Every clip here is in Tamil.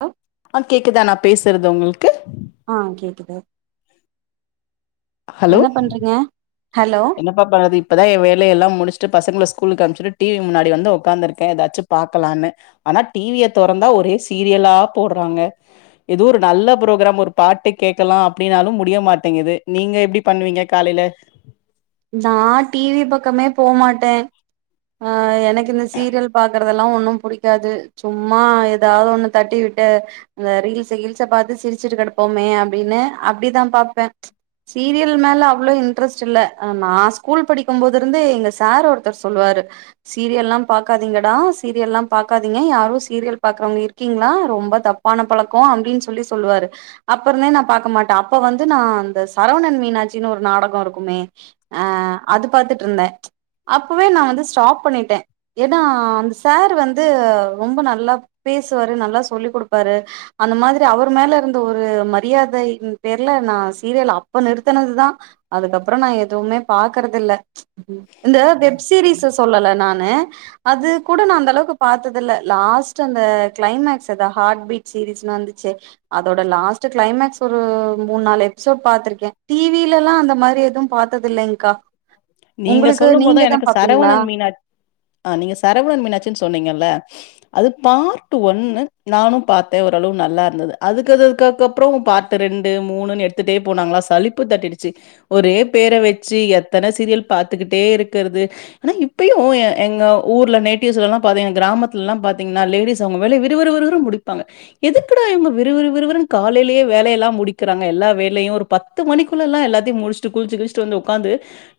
அ ஆ கேக்குதா நா பேசுறது உங்ளுக்கு அ கேக்குது என்ன பண்றீங்க ஹலோ அமா பாரதி இப்பதா ஏ வேலையெல்லா முடிச்சுட்டு பசங்க ஸ்கூலுக்கு அனுப்ச்சுட்டு டீவி முன்னாடி வந்து உட்காந்துருகே எதாச்சு பாக்கலான்னு ஆனா டீவிய தோறந்தா ஒரே சீரியலா போட்றாங்க எதோ ஒரு நல்ல ப்ரோக்ராம் ஒரு பாட்டு கேட்கலா அப்டின்னாலு முடிய மாட்டேங்குது நீங்க எப்டி பண்ணுவீங்க காலையில நா டீவி பக்கமே போ மாட்டே அ எனக்கு இந்த சீரியல் பாக்குறதெல்லா ஒன்னு புடிக்காது சும்மா ஏதாவது ஒண்ணு தட்டி விட்டு அந்த ரீல்ஸ்ஸ கீல்ஸ பாத்து சிரிச்சுட்டு கெடப்போமே அப்டின்னு அப்படிதா பாப்பே சீரியல் மேல அவ்ளோ இன்ட்ரஸ்ட் இல்ல நா ஸ்கூல் படிக்கு போது இருந்தே எங்க சார் ஒருத்தர் சொல்லுவாரு சீரியல்ல்லா பாக்காதிங்கடா சீரியல்லா பாக்காதீங்க யாரு சீரியல் பாக்குறவங்க இருக்கீங்ளா ரொம்ப தப் ப்பான பழக்கோ அப்டினு சொல்லி சொல்லுவாரு அப்பருந்தே நா பாக்க மாட்டே அப்ப வந்து நா அந்த சரவணன் மீனாட்சின்னு ஒரு நாடகோ இருக்குமே அ அது பாத்துட்ருந்தே அப்பவே நா வந்து ஸ்டாப் பண்ணிட்டே ஏன்னா அந்த சார் வந்து ரொம்ப நல்லா பேசுவாரு நல்லா சொல்லிக் குடுப்பாரு அந்த மாதிரி அவர் மேல இருந்த ஒரு மரியாதைய் பேர்ல நா சீரியல் அப்ப நிறுத்தனதுதா அதுக்கப்றோ நா எதுவுமே பாக்றது இல்ல இந்த வெப் சீரிஸ்ஸ சொல்லல நானு அது கூட நா அந்த அளவுக்கு பாத்தது இல்ல லாஸ்ட் அந்த கிளைமேக்ஸ் அத ஹார்ட் பீட் சீரீஸ்னுு வந்துச்சு அதோட லாஸ்ட் கிளைமக்ஸ் ஒரு மூனு நாலு எப்பிசோட் பாத்ருக்கே டீவிலல்லா அந்த மாதிரி எதுவு பாத்தது இல்லைங்க்கா நீங்க சொல்லு போதா எனக்கு சரவணன் மீனா ஆ நீங்க சரவணன் மீனாட்சினு சொன்னீங்கல்ல அது பார்ட்டு ஒன்னு நானு பாத்தே ஓரளவு நல்லா இருந்துது அதுக்கு அதுக்கு அப்றோ பார்ட் ரெண்டு மூணுணு எடுத்துட்டே போனாங்ளா சளிப்பு தட்டிருடுச்சு ஒரே பேர வச்சு எத்த த்தன சீரியல் பாத்துக்கிட்டே இருக்கற்து ஆனா இப்பயு எங்க ஊர்ல நேட்டிவ்ஸ்லல்லா பாத்திங்னா கிராமத்துல எல்லா பாத்திங்ன்னா லேடிஸ் அவங்க வேலைய விருவிரு முடிப்பாங்க எதுக்குடா இவுங்க விறுவிறு விறுனு காலையிலேயே வேலையெல்லா முடிக்கிறாங்க எல்லா வேலையு ஒரு பத்து பத்து மணிக்குள்ளளளா எல்லாத்தையு முடிச்ட்டு குளிச்சு கிளிச்ட்டு வந்து உட்காந்து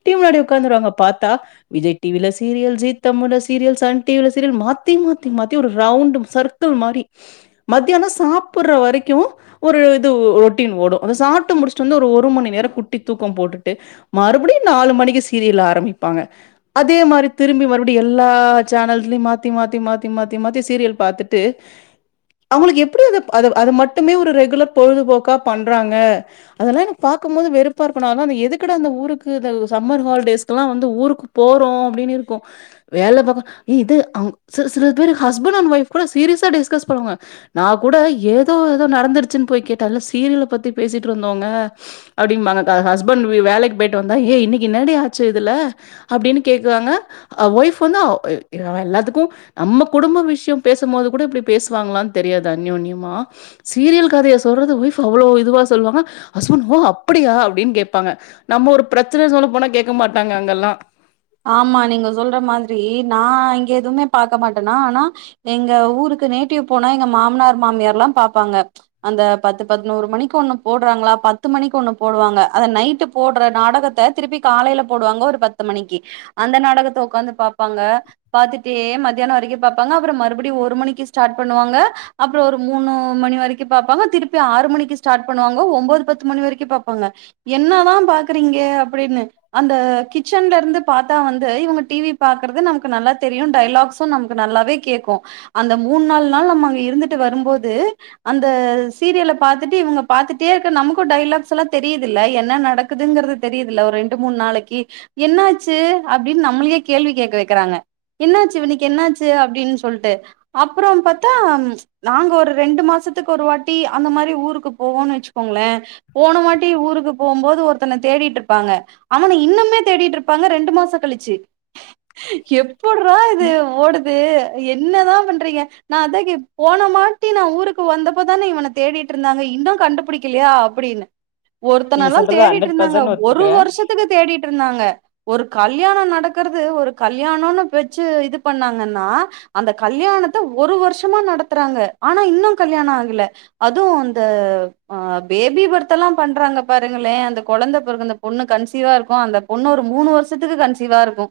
டீவி முன்னாடி உக்காந்ருவாங்க பாத்தா விஜய் டிவில சீரியல் ஜி தமுழ்ல சீரியல் சன் டிவில சீரியல் மாத்தி மாத்தி மாத்தி ஒரு ரவுண்ட் சர்க் குல் மாரி மத்தியானொ சாப்புற வரைக்கும் ஒரு இது ரொட்டீன் ஓடும் அந்த சாப்பிட்டு முடிச்சுட்டு வந்து ஒரு மணி நேரம் குட்டி தூக்கம் போட்டுட்டு மறுபடியும் நாலு மணிக்கு சீரியல் ஆரம்பிப்பாங்க அதே மாரி திரும்பி மறுபடி எல்லா சேனல்ஸ்லயும் மாத்தி மாத்தி மாத்தி மாத்தி மாத்தி சீரியல் பாத்து ட்டு அவுங்களுக்கு எப்டி அது அத அது மட்டுமே ஒரு ரெகுலர் பொழுதுபோக்கா பண்றாங்க அதெல்லாம் எனக்கு பாக்கும்போது வெறுப்பா இருக்கும் நான் எல்லா எதுக்குட இந்த ஊருக் கு இந்த சம்மர் ஹாலிடேஸ் எல்லாம் வந்து ஊருக்கு போறோம் அப்டின்னு இருக்கும் வேல பாக்க எ இது அம் சி சில பேரு ஹஸ்பண்ட் அண்ட் ஒய்ஃப் கூட சீரியஸா டிஸ்கஸ் பண்ணுவா நா கூட ஏதோ ஏதோ நடந்துருச்சுன்னு போய் கேட்டேன் இல்ல சீரியல பத்தி பேசிட்டு இருந்தோங்க அப்டிம்பாங்ககா ஹஸ்பண்ட் வேலைக்கு போயிட்டு வந்தா ஏய் இன்னைக்கு என்னடி ஆச்சு இதுல அப்டின்னு கேக்குவாங்க அ ஒய்ஃப் வந்து [unintelligible] அவ எல்லாத்துக்கும் நம்ம குடும்ப விஷயம் பேசும்போது கூட இப்படி பேசுவாங்களான்னு தெரியாது அன்யோன்யமா சீரியல் கதைய சொல்றது ஒய்ஃப் அவ்வளோ இதுவா சொல்லுவாங்க ஹஸ்பண்ட் ஓ அப்டியா அப்பிடின்னு கேப்பாங்க நம்ம ஒரு பிரச்சன சொல்ல போனா கேட்க மாட்டாங்க அங்கல்லாம் ஆமா நீங்க சொல்ற மாதிரி நா இங்க எதுவுமே பார்க்க மாட்டேனா ஆனா எங்க ஊருக்கு நேட்டிவ் போனா எங்க மாமனார் மாமியார்ல்லா பாப்பாங்க அந்த பத்து பதினோரு மணிக்கு ஒன்னு போடுறாங்களா பத்து மணிக்கு ஒன்னு போடுவாங்க அத நைட்டு போடுற நாடகத்த திருப்பி காலைல போடுவாங்க ஒரு பத்து மணிக்கி அந்த நாடகத்த உக்காந்து பாப்பாங்க பாத்துட்டே மத்தியானோ வரைக்கும் பாப்பாங்க அப்புறோ மறுபடியு ஒரு மணிக்கு ஸ்டார்ட் பண்ணுவாங்க அப்புறோ ஒரு மூணு மணி வரைக்கி பாப்பாங்க திருப்பி ஆறு மணிக்கு ஸ்டார்ட் பண்ணுவாங்க ஒம்போது பத்து மணி வரைக்கும் பாப்பாங்க என்னதான் பாக்குறீங்க அப்டின்னு அந்த கிச்சன்ல இருந்துப் பார்த்தா வந்து இவ்ங்க டிவி பாக்குறது நமக்கு நல்லா தெரியும் டைலாக்ஸும் நமக்கு நல்லாவே கேக்கும் அந்த மூணு நால் நாள் நம்ம அங்க இருந்துட்டு வரும்போது அந்த சீரியல பாத்துட்டு இவ்ங்க பாத்துட்டே இருக்கிற நமக்கூ டைலாக்ஸ் எல்லாம் தெரியுதில்ல என்ன நடக் குதுங்கிறது தெரியுதுல ஒரு ரெண்டு மூணு நாளைக்கி என்னா ச்சு அப்டின்னு நம்மளயே கேள்வி கேட்க வைக்கிறாங்க என்னாச்சு இவனுக்கு என்னாச்சு அப்டின் சொல்ட்டு அப்புறோ பாத்தா நாங்க ஒரு ரெண்டு மாசத்துக்கு ஒரு வாட்டி அந்த மாரி ஊருக்கு போவோம்ன்னு வச்சுக்கோங்களேன் போனவாட்டி ஊருக்கு போம் போது ஒருத்தன தேடிட்டு இருப்பாங்க அவனை இன்னுமே தேடிட்டு இருப் பாங்க ரெண்டு மாசம் கழிச்சு எப்புட்றா இது ஓடு து என்னதா பண்றீங்க நா அத கேட் போன மாட்டி நா ஊருக்கு வந்தப்போதான இவன தேடிட்டு இருந்தாங்க இன்னூ கண்டுபிடிக்கலையா அப்டின்னு ஒருத்தன நீங்க எல்லா சொல்றத தேடிட்டு இருந்தாங்க ஒரு ஒத்துக்கிறே. வருஷத்துக்கு தேடிட்டு இருந்தாங்க ஒரு கல்யாணோ நடக்கிறது ஒரு கல்யாணம்னு பேச்சு இது பண்ணாங்கன்னா அந்தக் கல்யாணத்த ஒரு வருஷமா நடத்துறாங்க ஆனா இன்னூ கல்யாணம் ஆகல அதுவும் அந்த ஆ பேபி பர்த் எல்லாம் பண்றாங்க பாருங்களேன் அந்த கொழந்த பிறகுந் பொண்ணு கன்சீவா இருக்கூ அந்த பொண்ணு ஒரு மூணு வருஷத்துக்கு கன்சீவா இருக்கு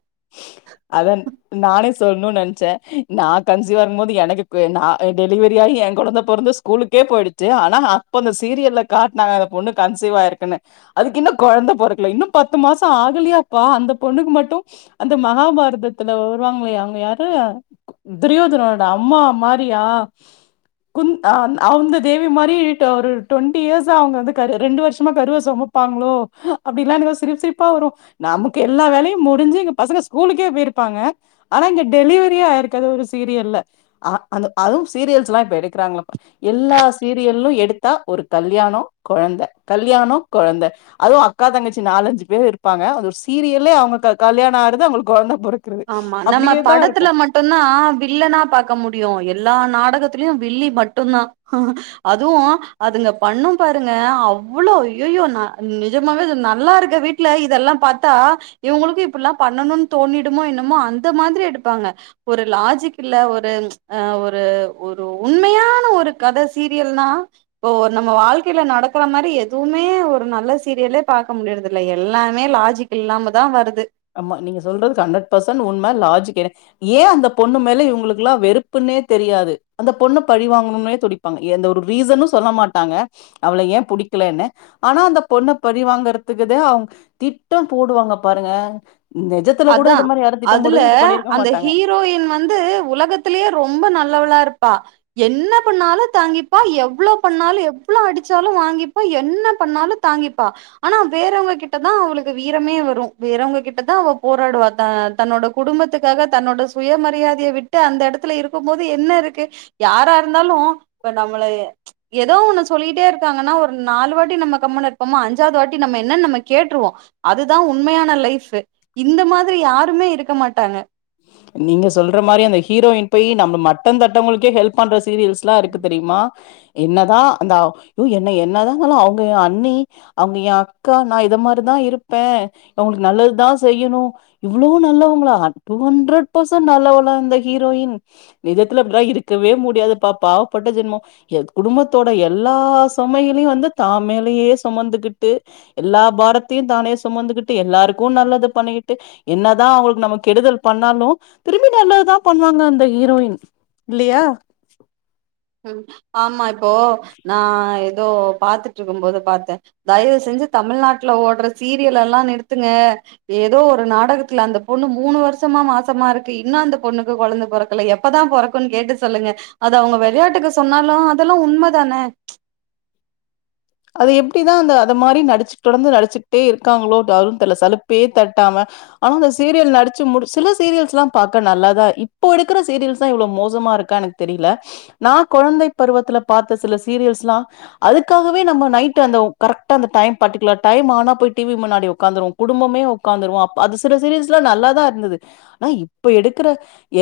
அதன் நானே சொல்ணுன்னு நெனைச்சேன் நான் கன்சிவா இருக்கும்போது எனக்கு பெ நா டெலிவரி ஆகி என் கொழந்த பொறந்து ஸ் கூலுக்கே போயிடுச்சு ஆனா அப்ப அந்த சீரியல்ல காட்டுனாங்க அந்த பொண்ணு கன்சீவா இருக்குன்னு அதுக்கு இன்னூ கொழந்த பொறக்கல இன்னும் பத்து மாசம் ஆகலையாப்பா அந்த பொண்ணுக்கு மட்டும் அந்த ம மகாபாரதத்துல வருவாங்களே அவ்ங்க யாரு துரியோதனோட அம்மா மாரியா குந்த் அ அந் அந்த தேவி மாரி டொ ஒரு டுவெண்ட்டி இயர்ஸ்ஸா அவ்ங்க வந்து கரு ரெண்டு வருஷமா கருவ சொமப் ப்பாங்களோ அப்பிடில்லா எனக்கு சிரிப்பு சிரிப்பா வரு நமக்கு எல்லா வேலயு முடுஞ்சு இங்க பசங்க ஸ்கூலுக்கே போயிருப்பாங்க ஆனா இங்க டெலிவரியே ஆயிருக்காது ஒரு சீரியல்ல அ அந்த அதுவு சீரியல்ஸ்ல்லா இப்ப எடுக்குறாங்கல்லபா எல்லா சீரியல்லு எடுத்தா ஒரு கல்யாணோ கொழந்த கல்யாணோ கொழந்த அதுவு அக்கா தங்கச்சி நாலஞ்சு பேரு இருப்பாங்க அது ஒரு சீரியலே அவ்ங்க க கல்யாணோ ஆறது அவ்ங்களுக்கு கொழந்த பொறக் ஆமா நம்ம படத்துல மட் டு்ந்தா வில்லனா பாக்க முடியு எல்லா நாடகத்துலயு வில்லி மட்டுந்தா அதுவு அதுங்க பண்ணு பாருங்க அவ்வளோ ஐயய்யோ நா நிஜமாவே அது நல்லா இருக்க வீட் ல இதல்லா பாத்தா இவ்ங்களுக்கு இப்பிடில்லா பண்ணணுன் தோணிடுமோ என்னமோ அந்த மாதிரி எடுப்பாங்க ஒரு லாஜிக் இல்ல ஒரு அ ஒரு ஒரு உண்மயான ஒரு கத சீரியல்னா இப்ப ஒரு நம்ம வாழ்க்கேல நடக்கற மாரி எதுவுமே ஒரு நல்ல சீரியலே பாக்க முடியுறது இல்ல எல்லாமே லாஜிக் இல்லாமதா வருது ஆமா நீங்க சொல்றது ஹண்ட்ரட் பர்சன்ட் உண்ம லாஜிக் எனே ஏ அந்த பொண்ணு மேல இவ்ங்குளுக்கலா வெறுப்புன்னே தெரியாது அந்த பொண்ண பழிவாங்கணும்னே துடிப் பாங்க எந்த ஒரு ரீசனு சொல்ல மாட்டாங்க அவள ஏ புடிக்கலேனு ஆனா அந்த பொண்ண பழிவாங்கறதுக்குதே அவ்ங் திட்டோ போடுவாங்க பாருங்க நெஜத்துல கூட அதா இது மாரி யாரு திட்டம்போடு அதுல இது பண்ணிருக்க அந்த மாட்டாங்க ஹீரோயின் வந்து உலகத்துலயே ரொம்ப நல்லவளா இருப்பா என்ன பண்ணாலு தாங்கிப்பா எவ்ளோ பண்ணாலு எவ்ளோ அடுச்சாலு வாங்கிப்பா என்ன பண்ணாலு தாங்கிப்பா ஆனா வேறவுங்க கிட்ட தா அவளுக்கு வீரமே வரு வேறவுங்க கிட்டத்தா அவ போராடுவா தா தன்னோட குடும்பத்துக்காக தன்னோட சுய மரியாதைய விட்டு அந்த எடத்துல இருக்கும் போது என்ன இருக்கு யாரா இருந்தாலு இப்ப நம்மளய எதோ ஒன்னு சொல்லிட்டே இருக்காங்கனா ஒரு நாலு வாட்டி நம்ம கம்முன்னு இருப்பமா அஞ்சாவது வாட்டி நம்ம என்னன் நம்ம கேட்ருவோ அதுதா உண்மையான லைஃப்பு இந்த மாரி யாருமே இருக்க மாட்டாங்க நீங்க சொல்ற மாரி அந்த ஹீரோயின் போய் நம்ம மட்டந்தட்டவுங்களுகே ஹெல்ப் பண்ற சீரியல்ஸ்லா இருக்கு தெரிமா என்னதா அந்தாவ் யோ என்ன என்னதா இருந்தாலு அவுங்க ஏ அண்ணி அவ்ங்க ஏ அக்கா நா இத மாரி தா இருப்பே அவ்ங்களுக்கு நல்லதுதா செய்யணு இவ்ளோ நல்லவுங்களா டூ ஹண்ரட் பர்சன்ட் நல்லவளா இந்த ஹீரோயின் நிஜத்துல அப்டிலா இருக்கவே முடியாது பா பாவப்பட்ட ஜென்மோ ஏ குடும்பத்தோட எல்லா சுமையிலயு வந்து தா மேலயே சுமந்துகிட்டு எல்லா பாரத்தையு தானே சுமந்துகிட்டு எல்லாருக்கு நல்லது பண்ணிக்கிட்டு என்னதா அவ்ங்களுக்கு நம்ம கெடுதல் பண்ணாலு திரும்பி நல்லதுதா பண்ணுவாங்க அந்த ஹீரோயின் இல்லியா ம் ஆமா இப்போ நா எதோ பாத்துட்ருக்கும் போது பாத்தே தயவு செஞ்சு தமிழ்நாட்ல ஓட்ற சீரியல் எல்லா நிறுத்துங்க ஏதோ ஒரு நாடகத்துல அந்த பொண்ணு மூணு வருஷமா மாசமா இருக்கு இன்னு அந்த பொண்ணுக்கு கொழந்த பொறக் கல எப்பதா பொறக்குன் கேட்டு சொல்லுங்க அது அவுங்க வெளையாட்டுக்கு சொன்னாலு அதல்லா உண்மதான அது எப்டிதா அந்த அத மாரி நடுச்சு தொடந்து நடுச்சுகிட்டே இருக்காங்களோ டாரு தெரில சலுப்பே தட்டாம ஆனா அந்த சீரியல் நடுச்சு முடுச்சு சில சீரியல்ஸ்லா பாக்க நல்லாதா இப்போ எடுக்குற சீரியல்ஸ் தா இவ்ளோ மோசமா இருக்கா எனக் தெரில நா கொழந்தை பருவத்துல பாத்த சில சீரியல்ஸ்லா அதுக்காக வே நம்ம நைட் அந்த கரெக்ட்டா அந்த டைம் பர்டிகுலர் டைம் ஆனா போய் டி வி முன்னாடி உக்காந்துருவோ குடும்பமே உக்காந்துருவோ அப்ப அது சில சிரியல்ஸ்லா நல்லாதா இருந்தது னா இப்ப எடுக்குற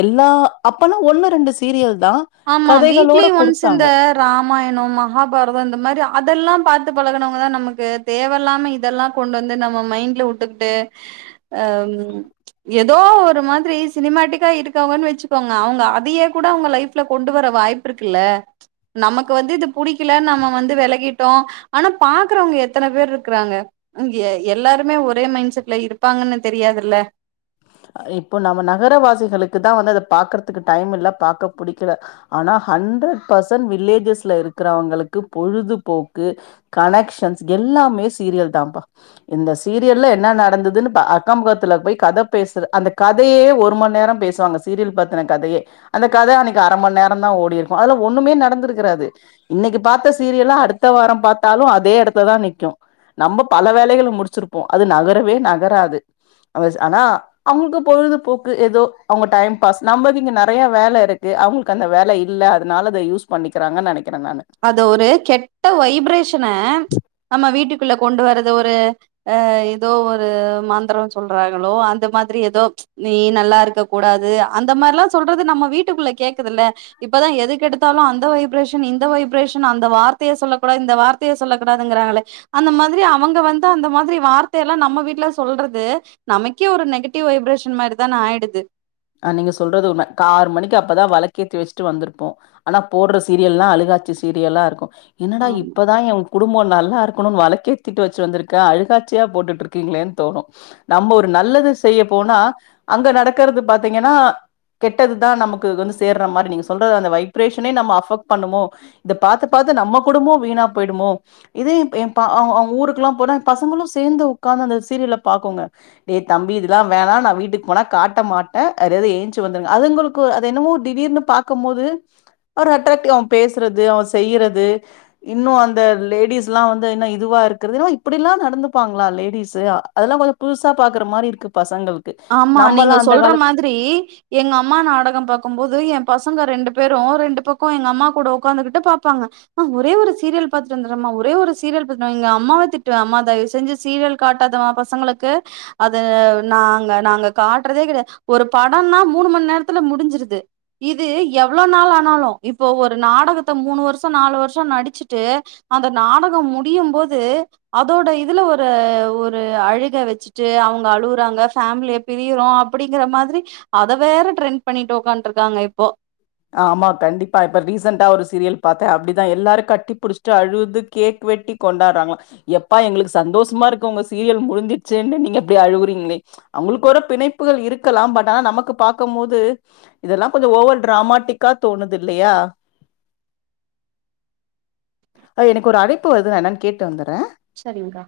எல்லா அப்பலா ஒன்னு ரெண்டு சீரியல் தா ஆமா வீக்லி கதைகளோட ஒன்ஸ் குடுத்தாங்க இந்த ராமாயனொ மகாபாரதொ இந்த மாறி அதெல்லா பாத்து பழகுனவங்க தா நமக்கு தேவலாம இதெல்லா கொண்டு வந்து நம்ம மைண்ட்ல உட்டுக்கிட்டு அ ம் எதோ ஒரு மாதிரி சினிமேட்டிக்கா இருக்கவ்ங்கன்னு வச்சுக்கோங்க அவுங்க அதயே கூட அவுங்க லைஃப் ல்ல கொண்டு வர வாய்ப்பு இருக்குல்ல நமக்கு வந்து இது புடிக்கில நம்ம வந்து வெலகிட்டோ ஆனா பாக்குறவுங்க எத்தன பேர் இருக்குறாங்க அங்கே எல்லாருமே ஒரே மைண்ட் செட்ல இருப்பாங்கன்னு தெரியாதுல்ல இப்போ நம்ம நகரவாசிகளுக்கு தா வந்து அத பாக்குறதுக்கு டைம் இல்ல பாக்க புடிக்கல ஆனா ஹண்ரட் பர்சன்ட் வில்லேஜஸ்ல இருக்கிறவங்களுக்கு பொழுதுபோக்கு கனெக்க்ஷன்ஸ் எல்லாமே சீரியல் தாப்பா இந்த சீரியல்ல என்ன நடந்துதுன்னு பா அக்கம்மக்கத்துல போய் கத பேசுற அந்த கதையே ஒரும நேர பேசுவாங்க சீரியல் பத்துன கதையே அந்த கத அன்னிக்கு அரம நேர தா ஓடிர்க்கு அதுல ஒண்ணுமே நடந்திருக்குறாது இன்னக்கி பாத்த சீரியல்ல அடுத்த வார பாத்தாலு அதே இடத்துல தா நிக்கு நம்ப பல வேலைகள முடிச்சிருப்போ அது நகரவே நகராது அவஸ் ஆனா அவுங்களுக்கு பொழுதுபோக்கு எதோ அவங்க டைம் பாஸ் நமக்கிங்க நெறைய வேல இருக்கு அவுங்கள்க் கு அந்த வேல இல்ல அதனால அத யூஸ் பண்ணிக்கிறாங்கன்னு நெனைக்கிற நானு அது ஒரு கெட்ட வைப்ரேஷன நம்ம வீட்டுக்குள்ள கொண்டு வர்றது ஒரு அ எதோ ஒரு மந்தரோ சொல்றாங்களோ அந்த மாதிரி எதோ நீ நல்லா இருக்க கூடாது அந்த மாறிலா சொல்றது நம்ம வீட்டுக்குள்ள கேக்குதுல்ல இப்பதா எது கெடுத்தாலு அந்த வைப்ரேஷன் இந்த வைப் ரேஷன் அந்த வார்த்தைய சொல்ல கூடாது இந்த வார்த்தைய சொல்ல கூடாதுங்குறாங்களே அந்த மாதிரி அவங்க வந்து அந்த மாதிரி வார்த்தை எல்லா நம்ம வீட்டு்ல சொல்றது நமக்கே ஒரு நெகட்டிவ் வைப்ரேஷன் மாரிதான ஆயிடுது அ நீ சொல்றது உண்ம ஆறு மணக்கு அப்பதா வளக்கேத்தி வச்சிட்டு வந்திருப்போம் ஆனா போடுற சீரியல்லா அழுகாட்சி சீரியல்லா இருக்கும் என்னடா ஆமா இப்பதான் எய குடும்பம் நல்லா இருக்கணும்னு வளக்கேத்திட்டு வச்சு வந்திருக்க அழுகாச்சியா போட்டுட்டு இருக்கீங்களேன்னு தோணு நம்ம ஒரு நல்லது செய்ய போனா அங்க நடக்கறது பாத்தீங்கன்னா கெட்டதுதா நமக்கு வந்து சேர்ற மாதிரி நீ சொல்றது அந்த வைப்ரேஷனே நம்ம அஃபெக்ட் பண்ணுமோ இத பாத்து பாத்து நம்ம குடும்பம் வீணா போயிடுமோ இதே எய எப்ப அவங்க ஊருக்குெல்லா போனா பசங்களு சேர்ந்து உட்கார்ந்து அந்த சீரியல பாக்குங்க டேய் தம்பி இதெல்லா வேணா நான் வீட்டுக்கு போனா காட்ட மாட்ட ஹ் அதாவது ஏழுஞிச்சு வந்துருங்க அதுங்களுக்கு ஒரு அது என்னமோ திடீர்னு பாக்கும் போது ஒரு அட்ராக்டிவ் அவ பேசுறது அவ செய்யறது இன்னு அந்த லேடிஸ் எல்லா வந்து இன்னும் இதுவா இருக்கிறது ஏன்னா இப்டிலா நடந்துப்பாங்களா லேடிஸ் அதெல்லா கொஞ்ச புதுசா பாக்குற மாதிரி இருக்கு பசங்களுக்கு நம்மல்லா அந்த காலத்து இத்ரி எங்க அம்மா நாடகம் பாக்கும்போது எய பசங்க ரெண்டு பேரு ரெண்டு பக்கம் எங்க அம்மா கூட உட்காந்துகிட்டு பாப்பாங்க மா ஒரே ஒரு சீரியல் பாத்துட்டு வந்துரன்மா ஒரே ஒரு சீரியல் பாத்து எங்க அம்மாவ தட்டு அம்மா தயவு செஞ்சு சீரியல் காட்டாத மா பசங்களுக்கு அத நா அத நாங்க காட்டுறதே கிடையாது ஒரு படம்னா மூணு ம நேரத்துல முடிஞ்சிருது இது எவ்வளவு நாள் ஆனாலு இப்போ ஒரு நாடகத்த மூணு வருஷ நாலு வருஷ நடிச்சுட்டு அந்த நாடகம் முடியும்போது அதோட இதுல ஒரு ஒரு அழுக வச்சுட்டு அவங்க அழுவறாங்க ஃபேமிலிய பிரியரோ அப்டிங்கிற மாதிரி அத வேற ட்ரெண்ட் பண்ணிட்டு ஒக்காண்ட்டு இருக்காங்க இப்போ ஆமா கண்டிப்பா இப்ப ரீசெண்ட்டா ஒரு சீரியல் பாத்தே அப்டிதா எல்லாரு கட்டி புடிச்ட்டு அழுவுதுக் கேக் வெட்டி கொண்டார்றாங்ளா யப்பா எங்குளுக்கு சந்தோஷமா இருக்கு உங்க சீரியல் முடிஞ்சிச்சேன்னு நீங்க இப்டி அழுவுறீங்ளே அவுங்குளுக்கு ஒரேப் பிணைப்புகள் இருக்கலாம் பட் ஆனா நமக்கு பாக்கம்மோது இதெல்லாம் கொஞ்சோ ஓவர் டிராமாட்டிக்கா தோணுது இல்லையா அ எனக்கு ஒரு அழைப்பு வருது நா என்னான் கேட்டு வந்தர்றே சரிங்க்கா